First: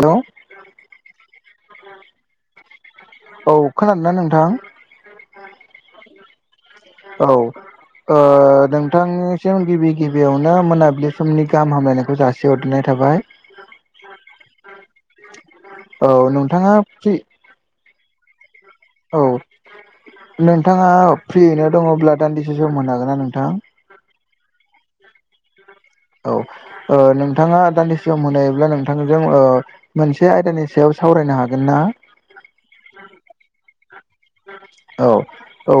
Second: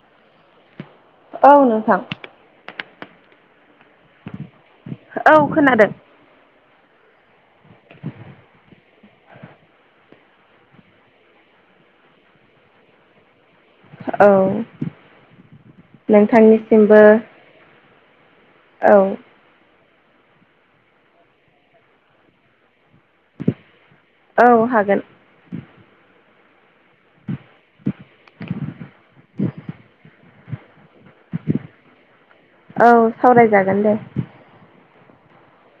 हेल' औ औ नोंथां। औ खोनादोंना नोंथां। औ खोनादों। औ। ओ नोंथांनिसिम गिबि गिबियावनो मोनाबिलि समनि गाहाम हामलायनायखौ जासि सि हरनाय थाबाय। औ औ नोंथाङा नोंथांनिसिमबो। फ्रि औ नोंथाङा फ्रियैनो दङब्ला दान्दिसे सम होनो हागोन ना नोंथां। औ हागोन। औ ओ नोंथाङा दान्दिसे सम होनो हायोब्ला नोंथांजों ओ मोनसे आयदानि सायाव सावरायनो हागोन ना। औ सावरायजागोन दे। औ। औ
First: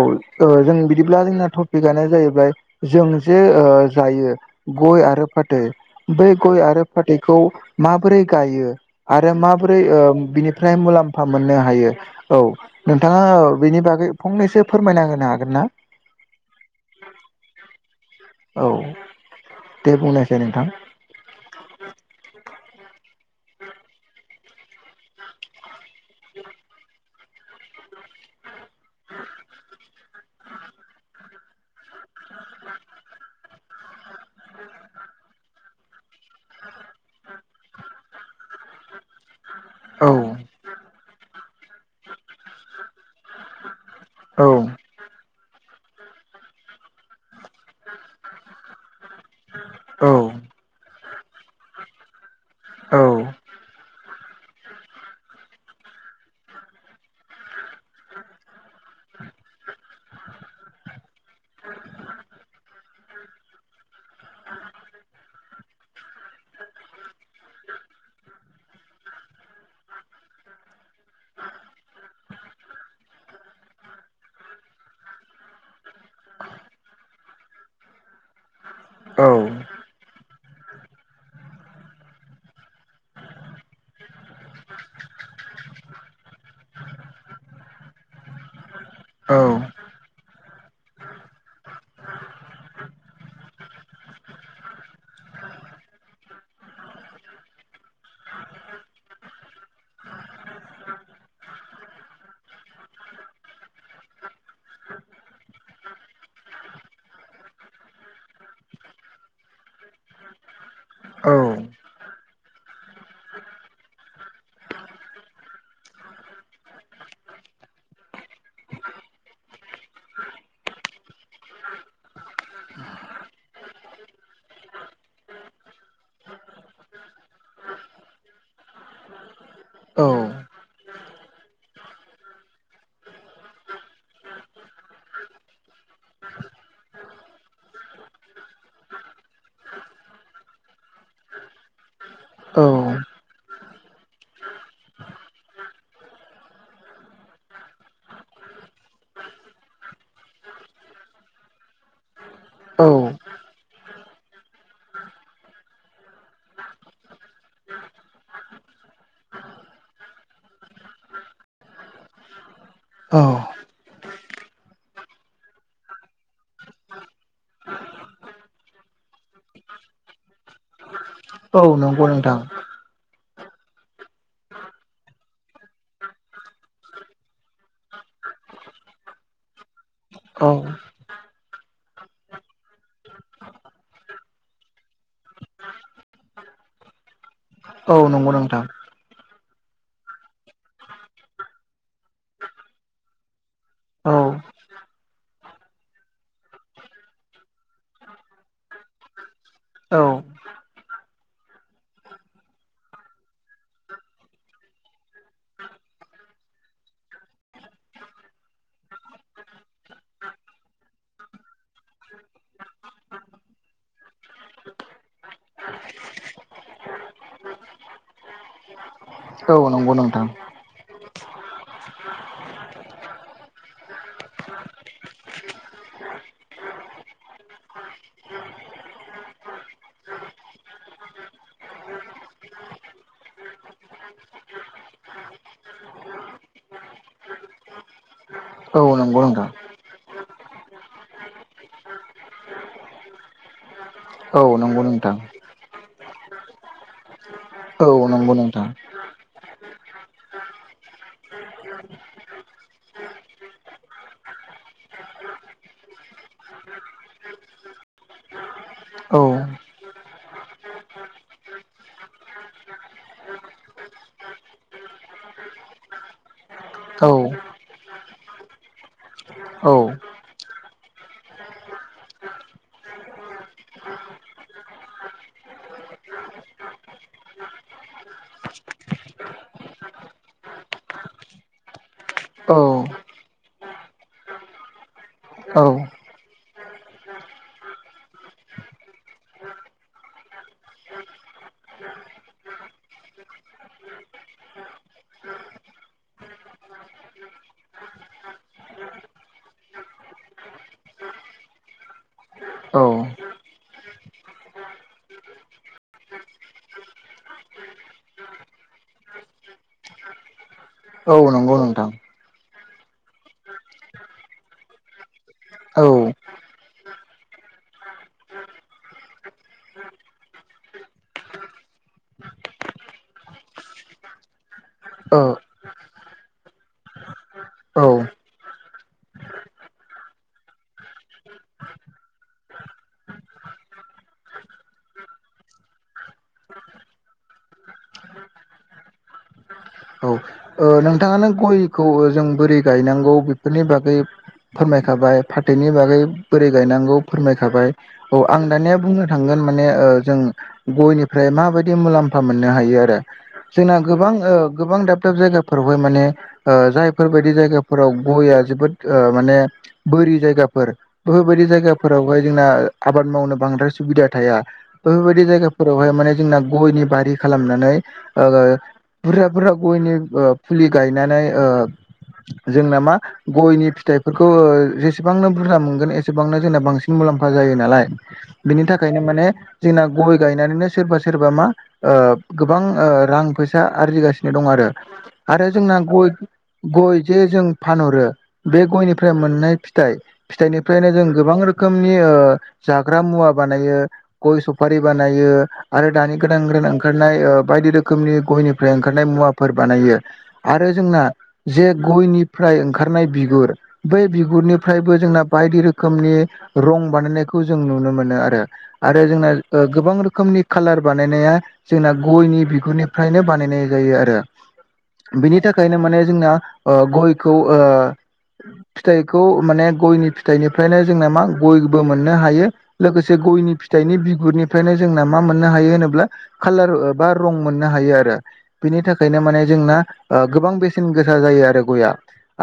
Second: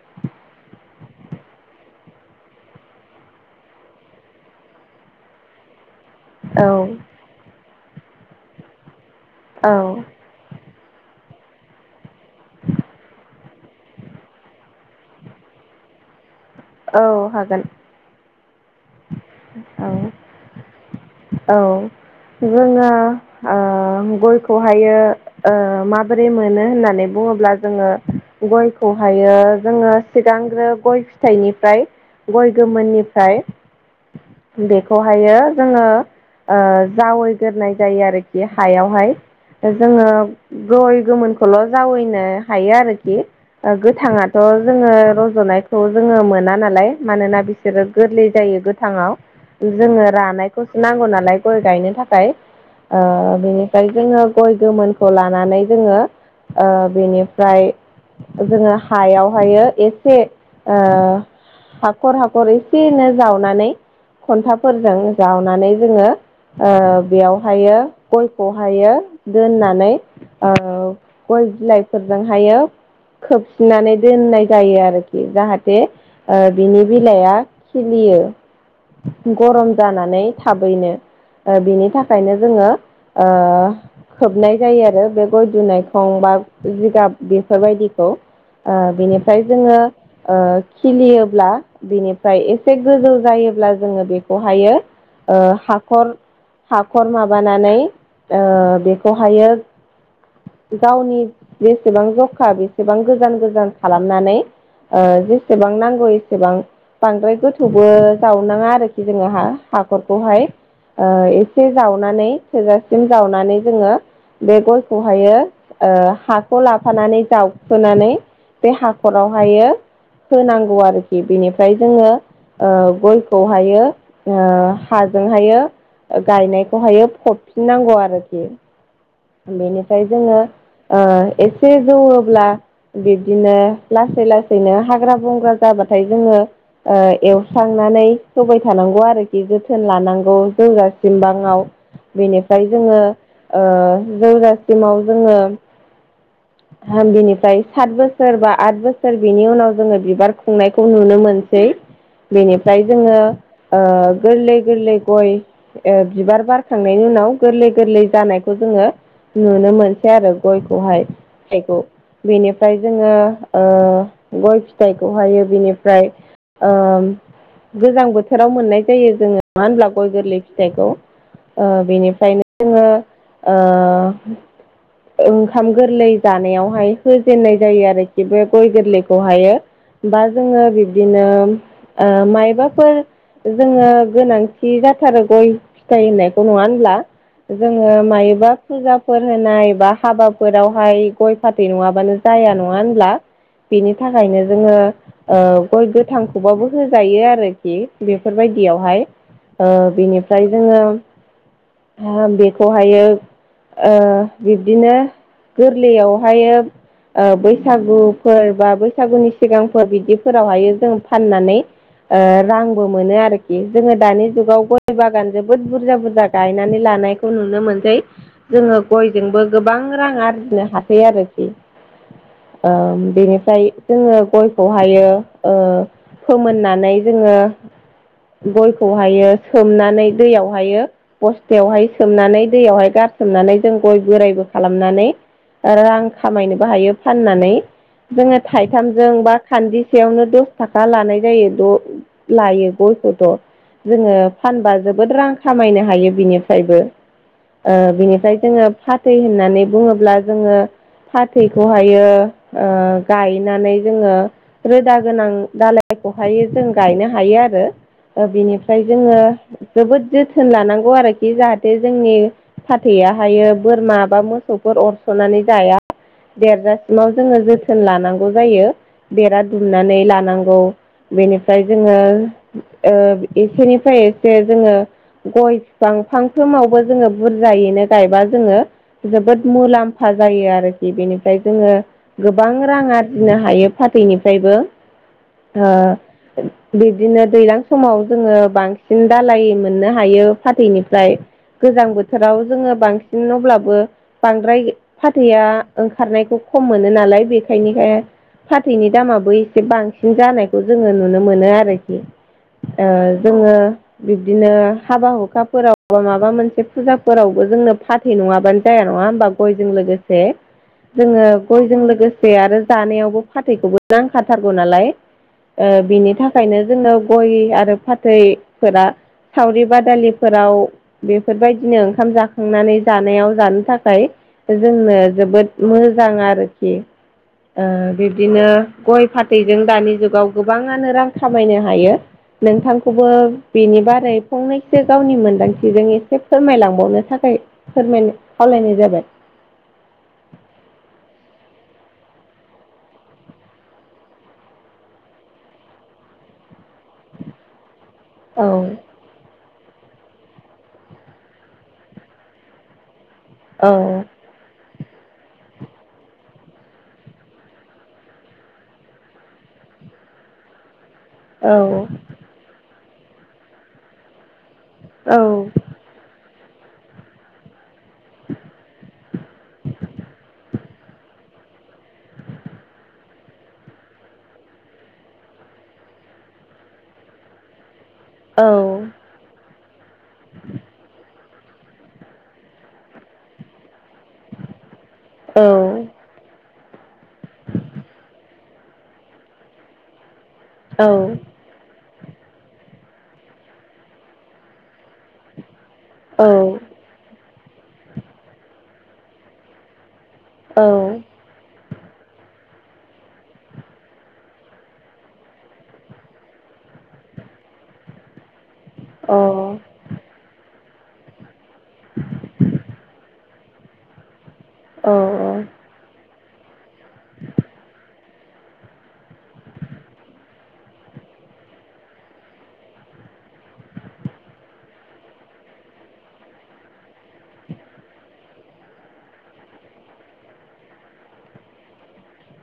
ओ जों बिदिब्ला जोंना टपिकआनो जाहैबाय जों जे ओ जायो गय आरो फाथै बै गय औ आरो फाथैखौ माबोरै गायो आरो औ माबोरै ओ बिनि फ्राय मुलाम्फा मोननो हायो औ नोंथाङा बेनि बागै फंनैसो फोरमायना होनो हागोन ना। औ हागोन। औ औ दे बुंनायसाय नोंथां। औ जोङो ओ गयखौहायो ओ मा बोरै मोनो होननानै बुङोब्ला जोङो गयखौहायो जोङो सिगांग्रो गय फिथाइनिफ्राय गय गोमोननिफ्राय बेखौहायो जोङो ओ जावैग्रोनाय जायो आरो बे हायावहाय जोङो औ गय गोमोनखौल' जावैनो हायो आरोखि। गोथाङाथ' औ जोङो रज'नाय खौ जोङो मोना नालाय मानोना बिसोरो गोरलै जायो गोथाङाव जोङो औ रानाय खौसो नांगौ नालाय गय गायनो थाखाय औ ओ बिनिफ्राय जोङो गय गोमोनखौ लानानै जोङो ओ बेनिफ्राय जोङो हायावहायो एसे ओ हाखर हाखर एसे नो जावनानै खन्थाफोरजों जावनानै जोङो ओ बेयावहायो गयखौहायो दोननानै ओ गय बिलाइफोरजोंहायो खोबसिननानै दोननाय जायो आरोखि जाहाथे ओ बिनि बिलाइआ खिलियो औ गरम जानानै थाबैनो ओ बिनि थाखायनो जोङो ओ खोबनाय जायो आरो बे गय दुनायखं बा जिगाब बेफोरबायदिखौ ओ औ बिनिफ्राय जोङो ओ खिलियोब्ला बिनिफ्राय एसे गोजौ जायोब्ला जोङो बेखौहायो ओ हाखर हाखर माबानानै ओ बेखौहायो गावनि जेसेबां जखा बेसेबां गोजान गोजान खालामनानै ओ जेसेबां नांगौ एसेबां बांद्राय गोथौ थौबो जावनाङा आरोखि जोङो हा हाखरखौहाय ओ एसे जावनानै थोजासिम जावनानै जोङो बे गयखौहायो ओ हाखौ लाफानानै जावखुनानै बे हाखरावहायो होनांगौ आरोखि बेनिफ्राय जोङो ओ गयखौहायो ओ हाजोंहायो गायनायखौहायो फबफिननांगौ आरोखि बेनिफ्राय औ जोङो ओ एसे जौवोब्ला बिब्दिनो लासै लासैनो हाग्रा बंग्रा जाबाथाय जोङो ओ एवस्रांनानै होबाय थानांगौ आरोखि जोथोन लानांगौ जौजासिमबाङाव बेनिफ्राय जोङो ओ जौजासिमाव जोङो नयस हा बिनिफ्राय सात बोसोर बा आद बोसोर बिनि उनाव जोङो बिबार खुंनायखौ नुनो मोनसै बेनिफ्राय औ जोङो ओ गोरलै गोरलै गय ओ बिबार बारखांनायनि उनाव गोरलै गोरलै जानायखौ जोङो नुनो मोनसै आरो गयखौहाय फिथाइखौ बेनिफ्राय जोङो औ ओ गय फिथाइखौहायो बिनिफ्राय ओ गोजां बोथोराव मोननाय जायो जोङो मानो होनब्ला गय गोरलै फिथाइखौ औ ओ नंगौ नोंथां बेनिफ्रायनो जोङो ओ ओंखाम गोरलै जानायावहाय होजेननाय जायो आरोखि बे गय गोरलैखौहायो बा औ जोङो बिब्दिनो ओ माइबाफोर जोङो गोनांथि जाथारो गय फिथाइ होननायखौ नङा होनब्ला जोङो औ नंगौ मायोबा नोंथां फुजाफोर होनाय बा हाबाफोरावहाय गय फाथै नङाबानो जाया नङा होनब्ला बेनि औ थाखायनो जोङो ओ गय गोथांखौबाबो होजायो आरोखि बेफोरबायदियावहाय ओ औ बिनिफ्राय जोङो ओ बेखौहायो ओ बिब्दिनो गोरलैयावहायो ओ बैसागुफोर बा बैसागुनि सिगांफोर बिदिफोरावहायो जों फाननानै ओ रांबो मोनो आरोखि जोङो दानि जुगाव गय बागान जोबोद बुरजा बुरजा गायनानै लानायखौ नुनो मोनसै जोङो गयजोंबो औ गोबां नंगौ रां नोंथां आरजिनो हासै आरखि [inaudible] ओं बेनिफ्राय जोङो गयखौहायो ओ फोमोननानै जोङो गयखौहायो सोमनानै दैयावहायो बस्थायावहाय सोमनानै दैयावहाय गारसोमनानै जों गय बोरायबो खालामनानै रां खामायनोबो हायो फाननानै जोङो औ थाइथामजों नंगौ बा नोंथां खान्दिसेयावनो दस थाखा लानाय जायो द लायो गयखौथ' जोङो औ फानबा नंगौ जोबोद नोंथां रां खामायनो हायो बिनिफ्रायबो ओ औ नंगौ बिनिफ्राय जोङो नोंथां फाथै होननानै बुङोब्ला जोङो फाथैखौहायो ओ गायनानै जोङो रोदा गोनां दालायखौहाय जों गायनो हायो आरो। ओ बिनिफ्राय जोङो औ जोबोद जोथोन लानांगौ आरोखि जाहाथे जोंनि फाथैया हायो बोरमा बा मोसौफोर अरस'नानै जाया देरजासिमाव औ जोङो जोथोन लानांगौ जायो बेरा औ दुमनानै लानांगौ बेनिफ्राय जोङो ओ एसेनिफ्राय एसे जोङो गय बां फांफ्रोमावबो जोङो बुरजायैनो गायबा जोङो जोबोद मुलाम्फा जायो आरोखि बेनिफ्राय जोङो गोबां रां आरजिनो हायो फाथैनिफ्रायबो औ ओ बिदिनो दैज्लां समाव जोङो बांसिन दालाय मोननो हायो। फाथैनिफ्राय गोजां बोथोराव जोङो बांसिन अब्लाबो बांद्राय फाथैया ओंखारनायखौ खम मोनो नालाय बेखायनोखाय फाथैनि दामाबो एसे बांसिन जानायखौ जोङो नुनो मोनो आरोखि औ ओ जोङो बिब्दिनो हाबा हु खाफोराव बा माबा मोनसे फुजाफोरावबो जोंनो फाथै नङाबानो जाया नङा होमबा गयजों लोगोसे औ जोङो नंगौ गयजों नोंथां लोगोसे आरो जानायावबो फाथैखौबो नांखाथारगौ नालाय ओ औ बिनि थाखायनो जोनो गय आरो फाथैफोरा सावरि बादालि फोराव बेफोरबायदिनो ओंखाम जाखांनानै जानायाव जानो थाखाय जोंनो जोबोद मोजां आरोखि ओ औ बिब्दिनो गय फाथैजों दानि जुगाव गोबाङानो रां खामायनो हायो नोंथांखौबो बेनि बारै फंनैसो गावनि मोनदांथिजों एसे फोरमायलांबावनो थाखाय फोरमाय खावलायनाय जाबाय औ ओ नोंथाङानो गयखौ जों बोरै गायनांगौ बेफोरनि बागै फोरमायखाबाय फाथैनि बागै बोरै गायनांगौ फोरमायखाबाय औ आं दानिया बुनो थांगोन माने ओ जों गयनिफ्राय माबायदि मुलाम्फा मोननो हायो आरो औ जोंना गोबां ओ गोबां दाब दाब जायगा फोरावहाय माने ओ जायफोरबायायदि जायगाफोराव गयया जोबोद माने बोरि जायगाफोर बेफोरबायादि औ जायगाफोरावहाय जोंना आबाद मावनो बांद्राय सुबिदा थाया औ बेफोरबायदि जायगाफोर रावहाय माने जोंना गयनि बारि खालामनानै ओ बुरजा बुरजा गयनि ओ फुलि गायनानै ओ जोंना मा गयनि फिथाइफोरखौ जेसेबांनो बुरजा मोनगोन एसेबांनो जोंना बांसिन मुलाम्फा जायो नालाय बिनि औ थाखायनो माने जोंना गय गायनानैनो सोरबा सोर बा मा ओ गोबां ओ रां फैसा आरजिगासिनो दं आरो। औ आरो जोंना गय गय जे जों फानहरो बे गयनिफ्राय मोननाय फिथाइ फिथाइनिफ्रायनो जों औ गोबां रो खोमनि ओ जाग्रा मुवा बानायो गय सफारि बानायो आरो दानि औ गोदान गोदान ओंखारनाय ओ बायदि रोखोमनि गयनिफ्राय ओंखारनाय मुवाफोर बानायो। आरो औ जोंना जे गयनिफ्राय ओंखारनाय बिगुर बै बिगुरनिफ्रायबो जोंना बायदि रोखोमनि रं बानायनायखौ जों नुनो मोनो आरो। आरो अ औ जोंना ओ गोबां रोखोमनि खाालार बानायनाया जोंना गयनि बिगुरनिफ्रायनो बानायनाय जायो आरो। औ बिनि थाखायनो माने जोंना ओ गयखौ ओ फिथाइखौ माने गयनि फिथाइनिफ्रायनो जोंना मा गयबो मोननो हायो। लोगोसे गयनि फिथाइनि बिगुरनिफ्रायनो जोंना मा मोननो हायो होनोब्ला खालार बा रं मोननो हायो आरो बिनि थाखायनो माने जों ना ओ गोबां बेसेन गोसा जायो आरो गया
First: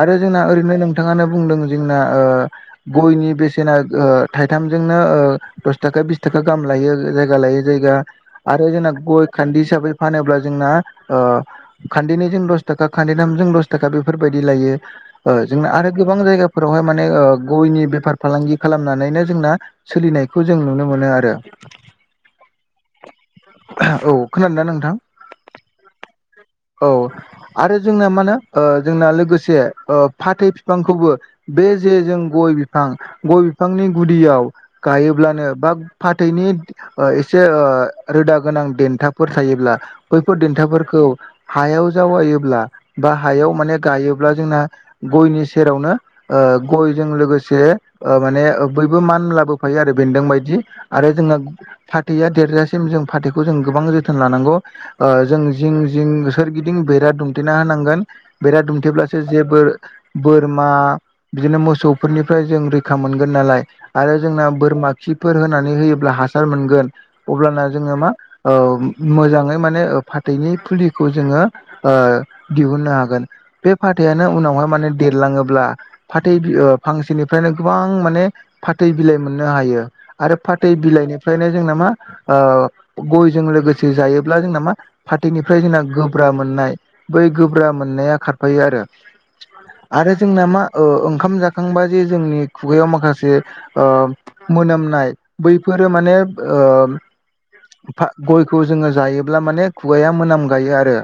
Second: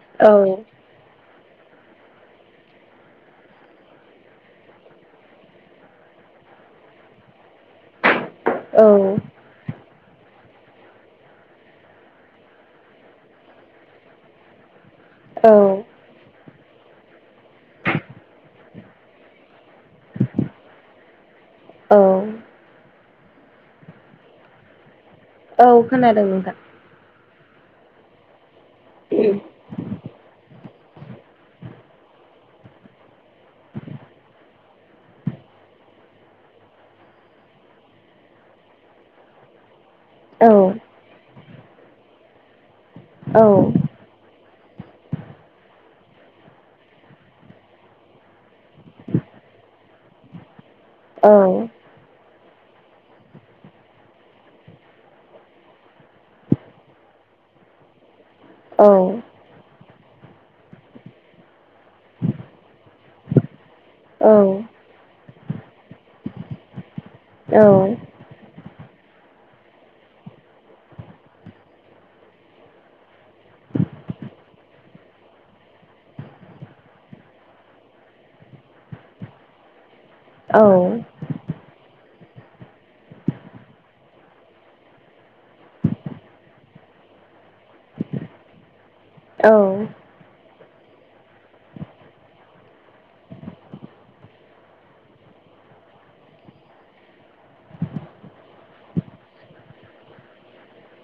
आरो जोंना ओैरैनो नोंथाङानो बुंदों जोंना ओ गयनि बेसेना ओ थाइथामजोंनो ओ दस थाखा बिस थाखा गाहाम लायो जायगा लायोय जायगा आरो औ जोंना गय खान्दि हिसाबै फानोब्ला जोंना ओ खान्दनैजों दस थाखा खान्दै नामजों दस थाखा बेफोरबायदि लायो ओ औ जोंना आरो गोबां जायगाफोरावहाय माने ओ गयनि बेफार फालांगि खालामनानैनो जोंना सोलिनायखौ जों नुनो मोनो आरो औ औ खोनादों ना नोंथां औ खोनादों नोंथां औ आरो जोंना मा होनो ओ जोंना लोगोसे फाथै बिफांखौबो बे जे जों गय बिफां गय बिफांनि गुदियाव गायोब्लानो बा फाथैनि ओ एसे ओ रोदा गोनां देन्थाफोर थायोब्ला बैफोर औ देन्थाफोरखौ हायाव जावायोब्ला बा औ हायाव माने गायोब्ला जोंना गयनि सेरावनो ओ गयजों लोगोसे ओ माने बयबो मान लाबोफायो आरो बेन्दों बायदि आरो औ जोंना फाथैया देरजासिम जों फाथैखौ जों गोबां जोथोन लानांगौ ओ जों जिं जिं सोरगिदिं बेरा दुमथेना होनांगोन बेरा औ दुमथेब्लासो जेबो बोर बोरमा बिदिनो मोसौफोरनिफ्राय जों रैखा मोनगोन नालाय। आरो जोंना बोरमा खिफोर होनानै होयोब्ला हासार मोनगोन अब्लाना औ जोङो मा औ मोजाङै माने फाथैनि फुलि खौ जोङो ओ दिहुननो हागोन बे फथायानो उनावहाय माने देरलाङोब्ला फाथै बि फांसेनिफ्रायनो गोबां माने फाथै बिलाइ मोननो हायो। आरो फाथै औ बिलाइनि बेफ्रायनो जोंनामा गयजों लोगोसे जायोब्ला जोंनामा फाथैनिफ्राय जोंना गोब्रा मोननाय बै गोब्रा मोननाया खारफायो आरो आरो जोंना मा ओ ओंखाम जाखांबा जे जोंनि खुगायाव माखासे ओ मोनोमनाय बैफोरो माने ओ फागयखौ जोङो जायोब्ला माने खुगाया मोनामो जायो आरो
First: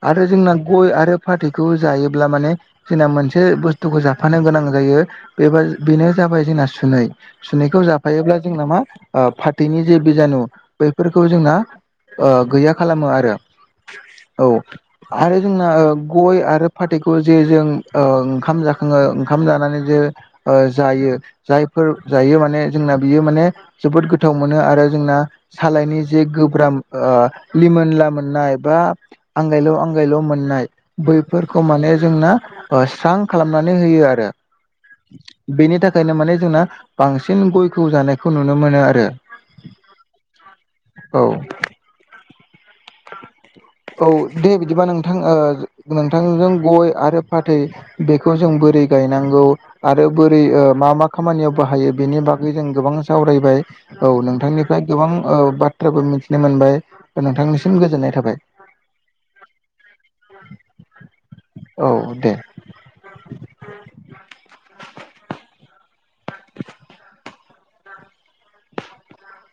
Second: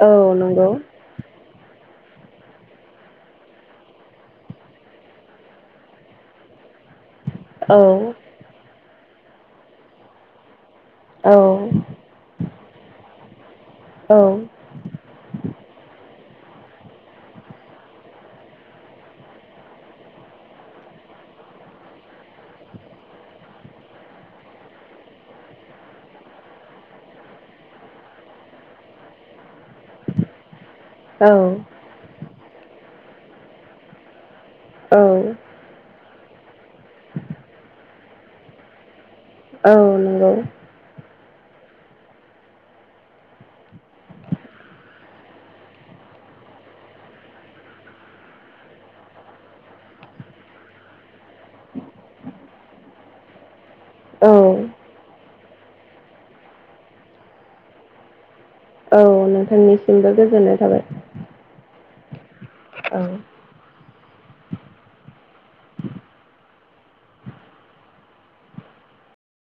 औ आरो जोंना नंगौ गय आरो फाथैखौ जायोब्ला माने जोंना मोनसे बुस्थुखौ जाफानो गोनां जायो बेबा बेनो जाबाय जोंना सुनै। औ औ सुनैखौ जाफायोब्ला जोंना मा ओ फाथैनि जे बिजानु बैफोरखौ औ जोंना ओ गैया खालामो आरो औ आरो जोंना ओ गय आरो फाथैखौ जे जों ओ ओंखाम जाखाङो ओंखाम जानानै जे ओ जायो जायफोर जायो माने जोंना बियो माने जोबोद गोथाव मोनो आरो जोंना सालायनि जे गोब्राब ओ लिमोनला मोननाय बा आंगायल' आंगायल' मोननाय औ बैफोरखौ माने जोंना स्रां खालामनानै होयो आरो औ बेनि थाखायनो माने जोंना बांसिन गयखौ जानायखौ नुनो मोनो आरो औ नंगौ औ औ दे बिदिबा नोंथां नोंथांजों गय आरो फाथै बेखौ जों बोरै गायनांगौ आरो बोरै मा मा खामानियाव बाहायो बेनि बागै जों गोबां सावरायबाय औ नोंथांनिफ्राय गोबां बाथ्राबो मिथिनो मोनबाय नोंथांनिसिम गोजोननाय थाबाय। औ नोंथांनिसिमबो गोजोननाय थाबाय औ दे। औ [inaudible]